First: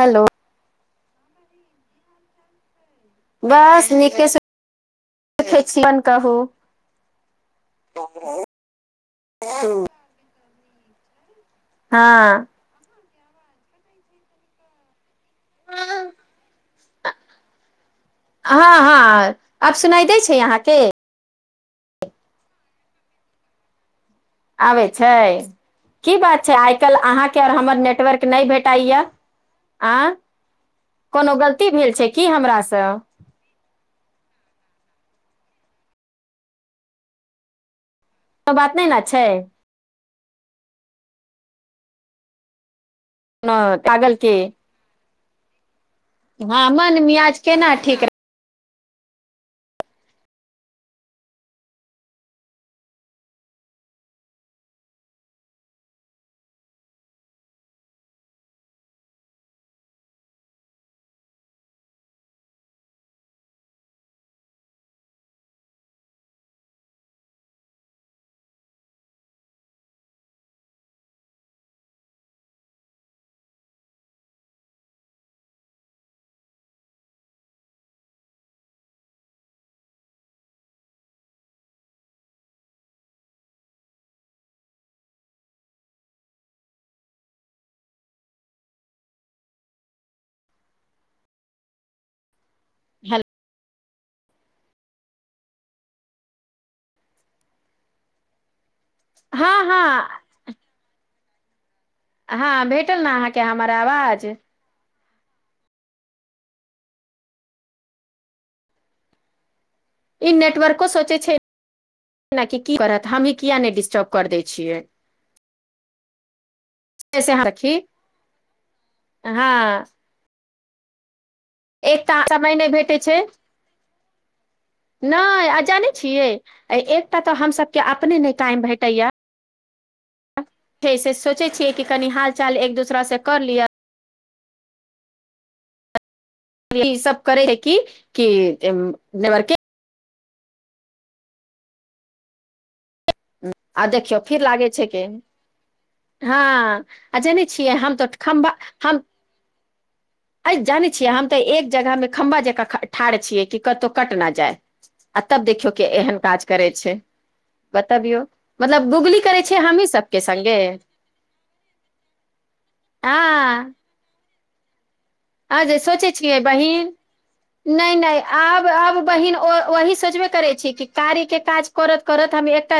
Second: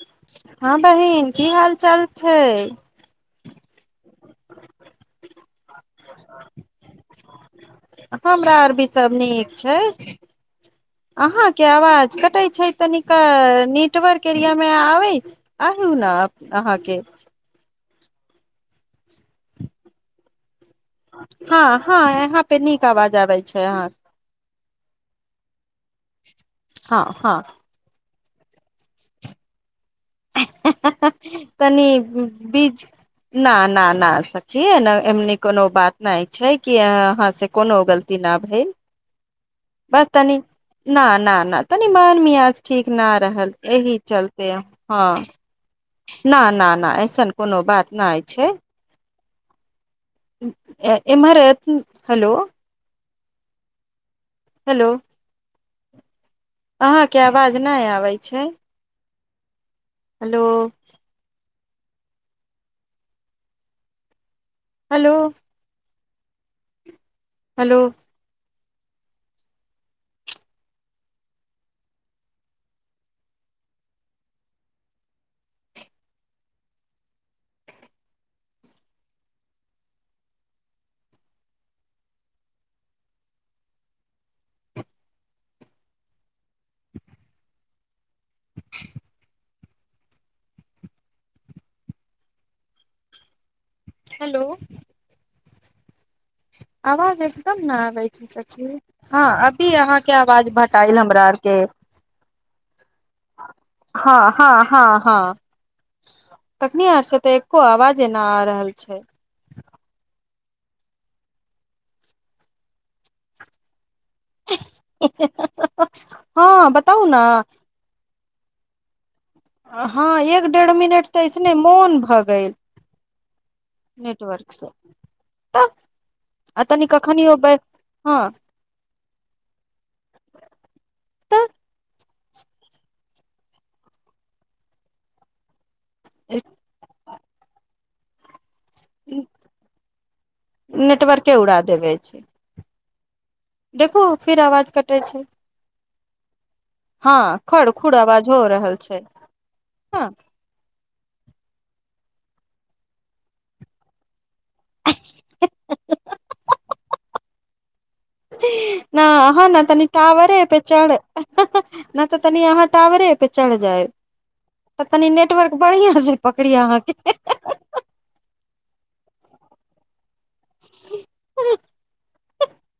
hello हँ बहिन की हाल चाल छै बस नीके से देखै छी अपन कहू हमरा आर भी सभ नीक छै आहाँ केँ आवाज हँ कटै छै तनीक नेटवर्क एरियामे आवैय आहू न अप अहाँकेँ हँ हँ आब सुनाई दैत छै अहाँकेँ हाँ हांँ यहाँ पे नीक आवाज आबै छै अहाँक आबैत छै की बात छैक आइ काल्हि हँ हँ अहाँके आओर हमर नेटवर्क नहि भेटाइय तनी भेल छै की हमरासँ बीज ना ना ना सखी न एमनी कोनो बात नहि छै कि अहाँसँ कोनो गलती ना कोनो भेल बात नहि ने छै बस तनी ना ना ना तनी मन मीयाज ठीक न रहल कोनो एहि पागल के चलते हँ ना हँ ना ना मन ऐसन मियाज कोनो केना बात ठीक रह नहि छै इम्हर एथिन हेलो हेलो अहाँकेँ आवाज नहि आबैत छै हेलो हेलो हेलो [inaudible] हेल हैलो आव हँ हँ अभी अहाँकेँ आवाज भेंटायल हमरा आर केँ हाँ भेटल नऽ अहाँकेँ हमर आवाज हाँ तखनी आर सँ तऽ एको आवाजे ना आ रहल छै ई नेटवर्को सोचैत छै न कि की करत हमहीं किया नहि डिस्टर्ब कर दै छियै हँ बताउ से न सखी हँ हँअ् एक डेढ़ मिनट तऽ ऐसने मोन एकटा भऽ गेल समय नई भेटै छैइ नेटवर्क से नई आ तऽ जानै छियै आ तनि एकटा कखनी ओ तऽ हमसभके अपने हँ नई टाइम भेटैय तऽ कि कनि हाल चाल एक दोसरा से कर लिअ ई सब करैहै है कि की न बरके नेटवर्के उड़ा देबै छैइ आ देखू देखियौ फेर आवाज कटै छैय हां आ जानै छियै हम तो आवाज हो खम्बा रहल छै हम हँ जानै छियै हम तऽ एक जगहमे खम्भा जका ठाढ़ छियै कतौ कट न जाय आ तब देखियौ के एहन काज करै छैइ बतबियौ मतलब गुगली करै छियै हमी सबके संगे नहि तऽ तनी यहाँ टावरे पे चढ हँ जाइ तनी नेटवर्क आ जे बढ़ियां सोचै छै छियै पकड़िय बहिन अहाँके नहि नहि आब आब बहिन वही सोचवे करै छी कि कार्य के काज करत करत हम एकटा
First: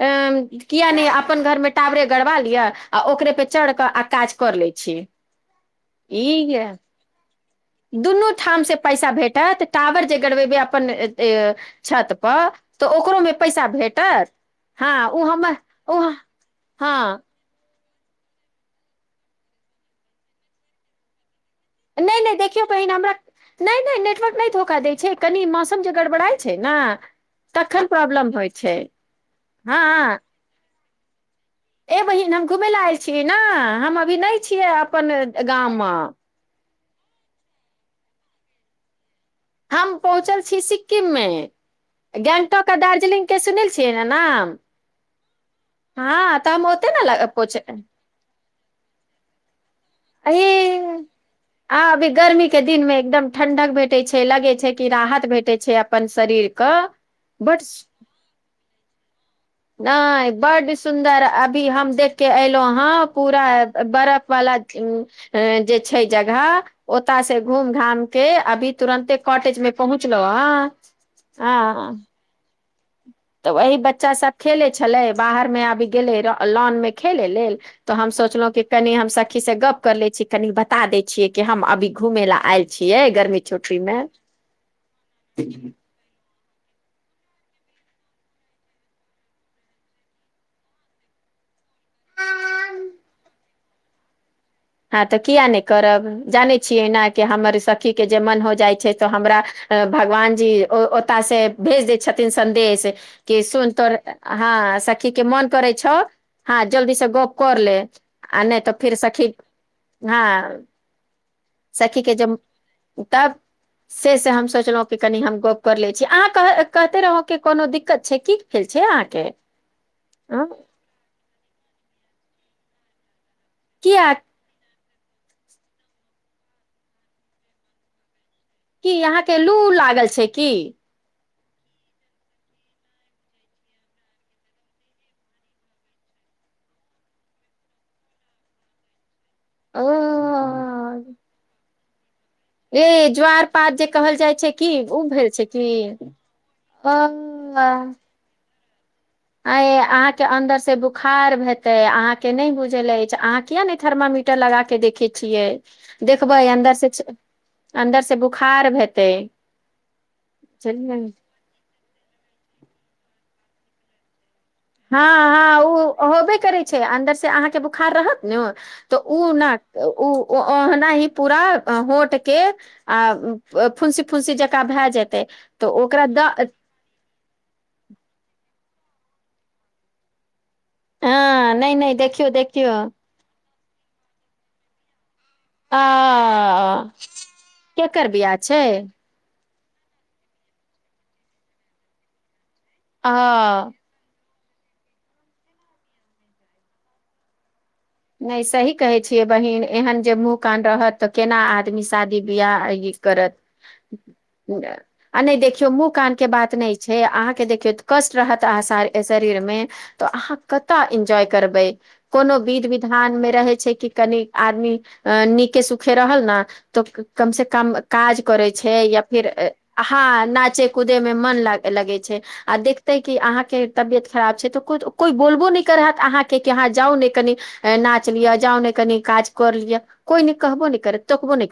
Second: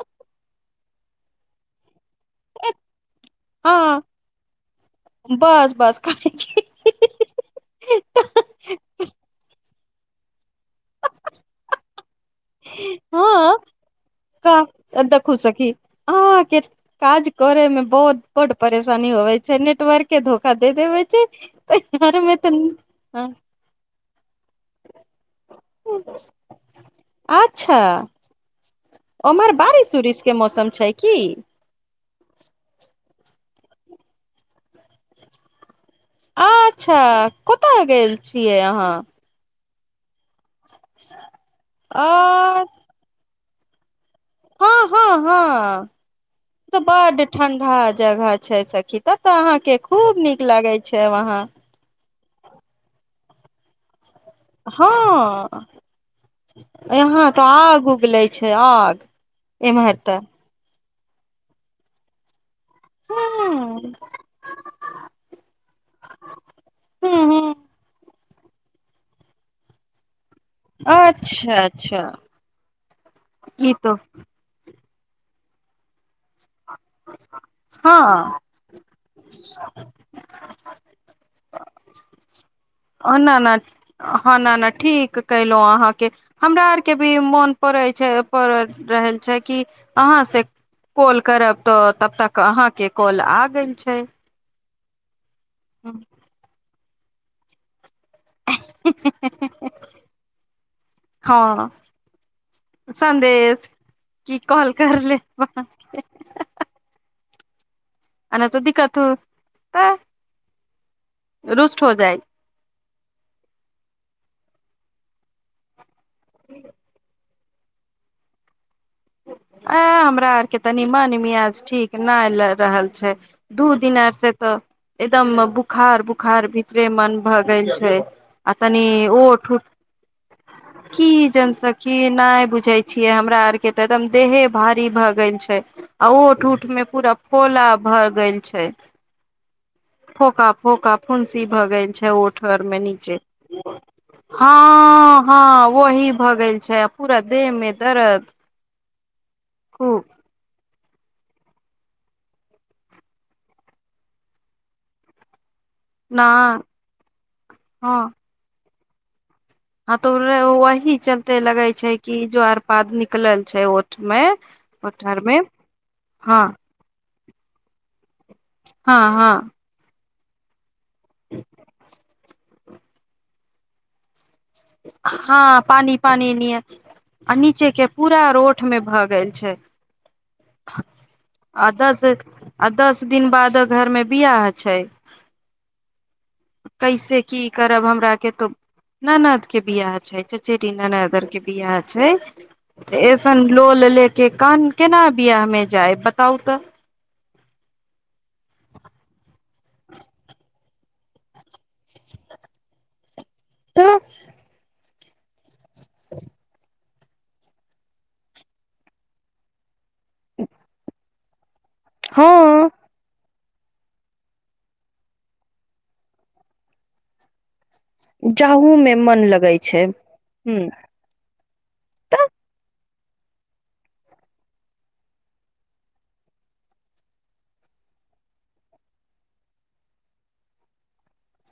किया नयि अपन घरमे टावरे गड़बा लिअ आ ओकरे पे चढ़ क हँ आ काज कर लै छी बस-बस काहे ई कि दुनू ठाम से पैसा भेटत टावर जे गड़बेबे अपन ए छत पर तऽ ओकरोमे हाँ पैसा भेटत हँ ओ देखू हमर सखी ओ अहाँ के हँ काज करेमे बहुत बड परेशानी होवे छै नेटवर्क के धोखा दे देबे छै तऽ घर नहि नहि में तऽ देखियौ बहिने हमरा नहि नहि नेटवर्क नहि धोखा दैत छै कनि मौसम जे गड़बड़ाइत छै ने तखन प्रॉब्लम होइ छै [unintelligible] ओम्हर बारिश हँ उरिश के मौसम छै की ए बहिन हम घुमै ले आयल छी नहि हम अभी नहि छियै अपन गाम म अच्छा कत गेल छियै अहाँ हम पहुँचल छी सिक्किममे गेंगटोक आ दार्जिलिंग के सुनल छियै ने नाम हाँ हाँ हाँ हँ हम तऽ ओते ने बड लग- पहुँच अ ठण्डा जगह छै सखी त तऽ अहाँके खूब नीक लागै छै अहे वहाँ आ अभी गर्मी के दिन मे एकदम ठणडक भेटै छै लगै छै कि राहत भेटै हँ छै अपन शरीरक यहाँ तऽ बड आग उगले छै आग एम्हर तऽ नहि बड सुन्दर अभी हम देख के एल अहाँ पूरा हँ बर्फ वाला जे छै जगह हँ ओतसे हँ घुम घाम क के अभी तुरन्ते कॉटेज मे पहुँच अच्छा अच्छा तऽ ई वही तो बच्चा सब खेलैइ छलै बाहर में आबि गेलै र लाॅन मे खेले लेल तऽ हम हँ सोचलहुं कि कनि हम सखी से गप कर ले छी कनि बता दै छियै कि हम अभी घुमे ला आयल छियै ना गर्मी ना छुट्टी में हँ ना ना ठीक कयलहुँ अहाँके हमरा आर के भी मोन पड़ै छैइ पड़ रहल छै कि अहाँ से कोल करब तऽ तब तक अहाँके कॉल आ गेल छय [unintelligible] तऽ किया न करब जानै छियै न कि हमर इस सखी के जे मन हो जाइ छैइ त हमरा भगवान जी ओत से हँ भेज दै छथिन संदेश कि संदेश सुन तोर की कॉल हँअ् कर सखी ले के मन करे छौ हँअ् जल्दी से गप कर ले आ ना नहि त तऽ दिक्कत फिर सखी तऽ हँ [unintelligible] रुष्ट हो सखी के जाइ जे तब से से हम सोचलहुँं कि कनि हम गप कर ले अहाँ कह कहिते रहौं कोनो दिक्कत छैइ की छै अहाँके आ हमरा अ आरके तनि मन मियाज आ ठीक नै ल रहल छय दू दिन आर किया से तऽ एकदम बुखार बुखार भीतरे मन भए गेल छय की अहाँके लू लागल छै की की सखी नय बुझै छियै हमरा आर के एकदम देहे भारी भऽ गेल छैइ आ ओठ उठ में पूरा फोला भऽ गेल छैइ ओ फोका फोका फ़ुन्सी भगैल छय ओठ कठर मे ए नीचे ज्वार पात जे कहल जाइ छै की उ हँअ् भेल छै की हँअ् वही भ गेल छैइ ओ पूरा देह में दरद आये अहाँ के अंन्दर से बुक बोखार हेतै अहाँ के नहि बुझल अछि अहाँ किया ने थर्मामीटर लगा के देखे छियै न देखबै अन्दर से अन्दर से बुखार भेै तइ हां तो वही चलते लगै छैइ कि जोआरपाद निकलल छैइ ओठ में हँ हँ ओ होबे करै छै अन्दर से अहाँके बुखार रहत नहि तऽ हँ ओ हँ नहि ओ ओ अ ी पूरा होट के आ फुंसी फुंसी ज हँ पानी पानी नियन ह आ नीचे के पूरा रोड ठ मे भऽ गेल छै हँ आ नहि नहि दस देखियौ आ देखियौ दस दिन बाद घर मे बियाह छै आ कैसे की करब केकर हमरा के बियाह तो छै ननद के बियाह छैेना ननद आरके बियाह छै त आ ई सन लो ल ले के कान केना बियाह मे जाय बताउ तऽ नहि सही कहै छियै बहीन एहन जे मुँह कन रहत तऽ केना आदमी शादी बियाह ई करत तऽ [inaudible] आ नहि देख मुँह कान के बात नहि छै छै अहाँके देखियौ कष्ट रहत अह शरीर मे तऽ अहाँ कतय इन्जॉय करबै कोनो बीध हँ बी मे रहे छै कि कनि आदमी अ नीके सुखे रहल ने तऽ कम से कम काज करै जाहू छै मे या मन फिर लगै छै हँ ह नाचे कूदे मे मन ल लगे छै तऽ आ देख तैं कि अहाँके तबियत खराब छै तऽ कोइ बोलबो नहि करत अहाँके कि अहाँ जाउ ने कनि नाच लियअ जाा ने कनी काज कर लिय कोई न कहबो ने करे तोखबो ने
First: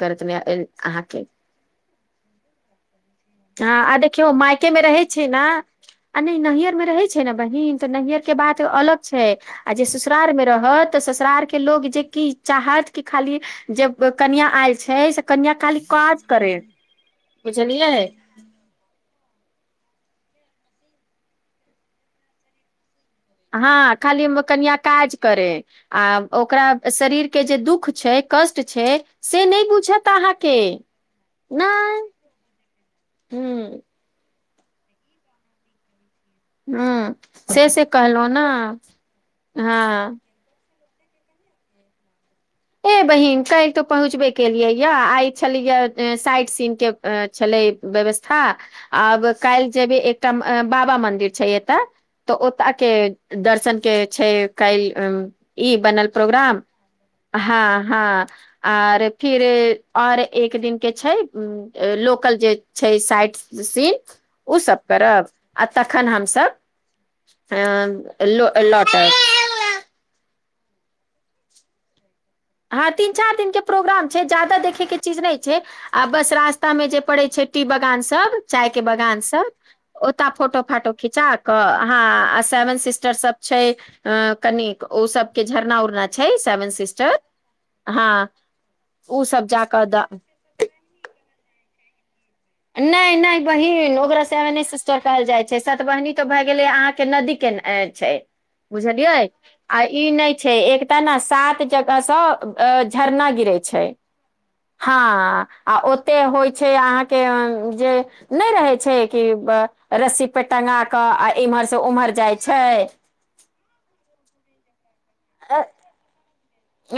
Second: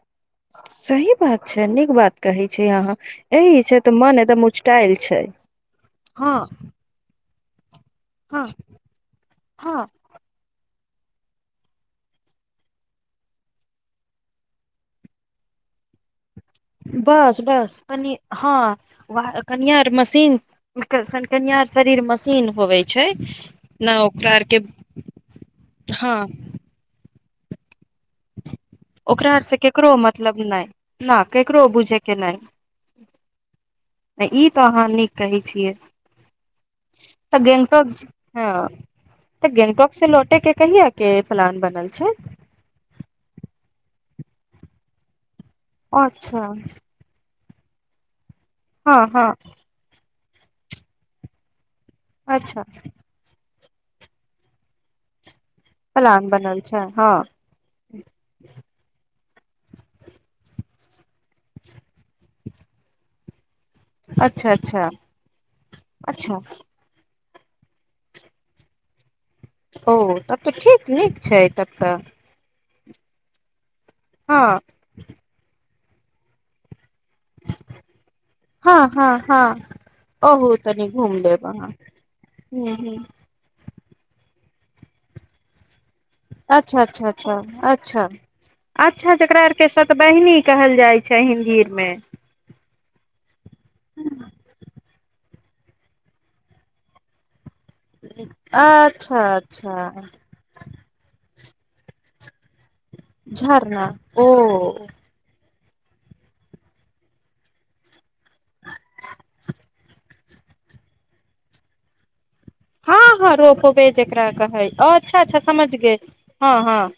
सही अहाँके बात छै नीक बात कहै छै अहाँ एहिह छै हँ तऽ आ मन देखियौ एकदम मायके मे उचटाायल रहै छै ने आ हँ नहि नैहर मे रहै छै न बहिन तऽ नैहर के हँ बात अलग छै आ हँ जे ससुरार मे रहत तऽ ससुरार के लोग जे कि चाहत कि खाली जब कनियाँ आयल छै से कनीयाौ काली बस बस कनि हँ कनियार मशीन शन कन्य शरीर मशीन होवे छै हँ ने खाली ओकरा आर के कनआ काज करे आ हँ ओकरा शरीर के जे दुःख छै कष्ट छै ओकरा आर से नहि केकरो बुझत मतलब अहाँके नहि न केकरो बुझे नहि के ह नहि ई तऽ अहाँ नीक कहै छियै ह तऽ से से गेंगटोक कहलहु ने हँ तऽ गेंगटोक से हँ लौटे के कहियए के प्लान बनल छै ए बहिन त तो पहुँचबे केलिये या आइ छलीय अच्छा साइड सीन के छलै व्यवस्थ ह हँ आब हँ काल्हि जेबै एक बाबा मंदिर छै एतऽ तऽ ओ अच्छा त के दर् सन के छै काल पलान बनल छै हँ हँ हँ आओर फिर और एक दिन के छै उ लोकल जे छै साइटसं सीन अच्छा ओसभ अच्छा करब आ तखन अच्छा हमसभ अ लो लोटर ओ तब तऽ ठीक नीक छै तब तऽ हँ तीन चार दिन के प्रोग्राम छै ज हँ जादा देखैके चीज नहि छै आ बस रास्ता में जे पड़े छै टी बगान सब चाय हँ के हँ बगान सब हँ ओता ओहू फोटो तनि फाटो घूम खिचा लेब क अहाँ अहा आ हूँ सेवन हूँ सिस्टर सब छै अ कनिक ओ सब के झरना उरना छै सेवेन अच्छा अच्छा सिस्टर अच्छा अच्छा हँ अच्छा ओ जेकरा सब आर के जाकऽ द सतबहिनी कहल जाइ छै ह भीड़ मे नहि नहि बहीन नोगरा सेव नहि सिस्टर कहल जाइत सतबहिनी तऽ भए गेलैहाँ के नदी के न अच छै बुझलियै अच्छा आ अच्छा ई नहि छै एकटा ने सात जगहसँ अ झरना गिरे छै झरना ओ हँ आ ओते होइ छै अहााँके के जे नहि रहे छै कि रस्सी पे टंगा के आ इम्हर से उम्हर जाइ छै हँ हँ रोपबे जेब रा कहइ ओ अच्छा अच्छा समझ गै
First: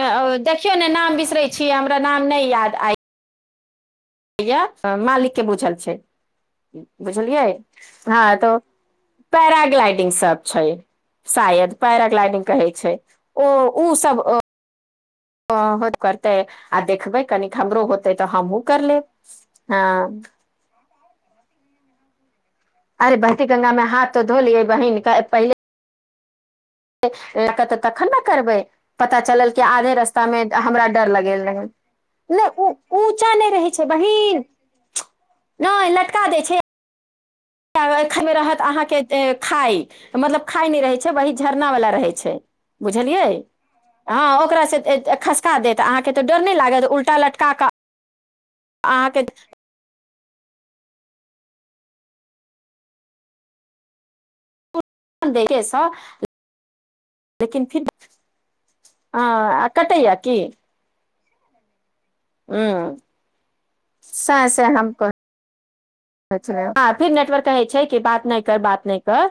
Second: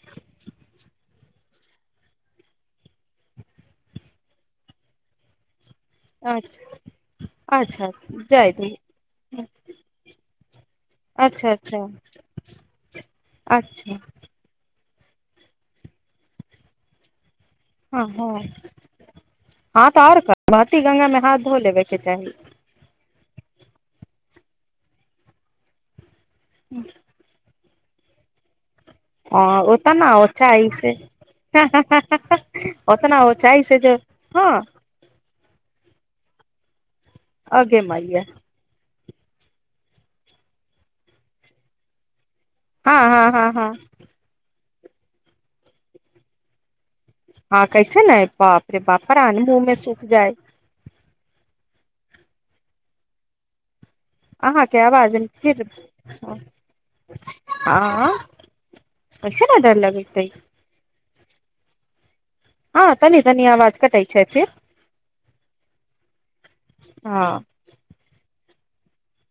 ओ देखियौ ने नाम बिसर े छी हमरा नाम नहि याद आइ भैया मालिक के बूझल अच्छा बुझलियै अच्छा हँ जाय तऽ दू पैराग्लाडिंग सब छै अच्छा शायद अच्छा पैराग्लांग कहै छै ओ अच्छा ओ सब ओ होत कररतै आ देखब कनिक हमरो हँ होतै हँ तऽ हमहूँ कर लेब हँ हा धो लेबेके चाही अरे बहती गंगा में हाथ तो धो लियै बहिन पहिले कत [inaudible] तखन ने करबै पता ह चलल कि आधे ओतना रास्ता मे ओचाइ हमरा से डर लगेल रहै नहि ओ ओतना ऊचा नहि ऊँचाइ रहे से छै जे बहिन हँ नेय लटका दै छै [inaudible] अगे मरिया खाइ मतलब खाय नहि रहै छै वही झरना वाला रहै छै हँ बुझलियै हँ हँ हँ हँ ओकार सँ खसका देत अहाँकेँ तऽ डर नहि लागत उलट हँ कैसे ने बाप रे बाप रनभूमे सु जाइ दैके सँ आ लेकिन फिर अ कटैया [inaudible] ह तनी तनी आवाज कटै छै स फेर से फिर हँ नेटवर्क कहै छै कि बात ने कर बात नहि कर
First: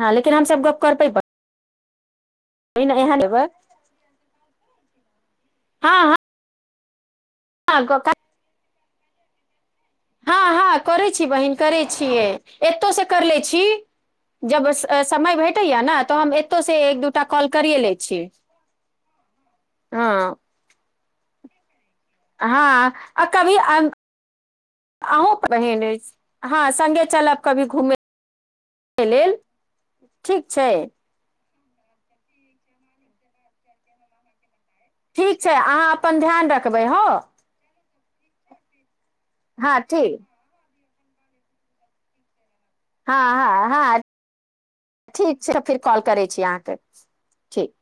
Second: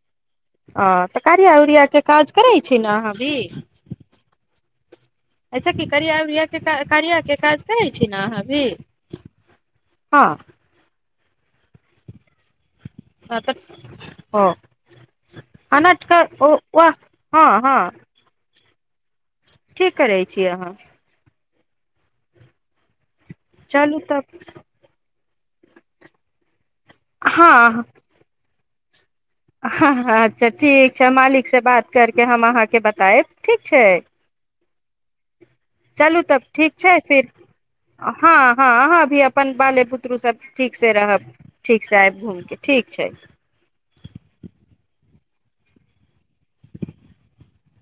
हँ लेकिन हमसब गप ओ करबै तऽ करिया उरिया काज करै छै ने एहन अहाँभी एबै अछ की हँ करयै करिय के काज करै हँ छी ने अहाँ भी [inaudible] हँ छी बहिन करै छियैय एतो से कर लय हँ तऽ छी ओ जब समय भेटत ऐ न अनट त् ओ ऐतो से वाह एक दू टा कौल हँ करये हँ लए छी ठीक करै हं छी अहाँ हँ आ कभी चलू तब अह बहिने हँ संगे चलब कभी घूमे ह अच्छा ठीक छै मालिक से बात करके हम अहाँके बतायब ठीक छै ठीक छै अहाँ अपन चलू तब ध्यान ठीक रखबै छै ह फिर हँ हँ अहाॅं भी अपन बाले पुत्रू सब ठीक ठीक से रहब ठीक से आयब घूम के ठीक छै हँ हँ हँ ठीक छै फेर कॉल करै छी अहाँके ठीक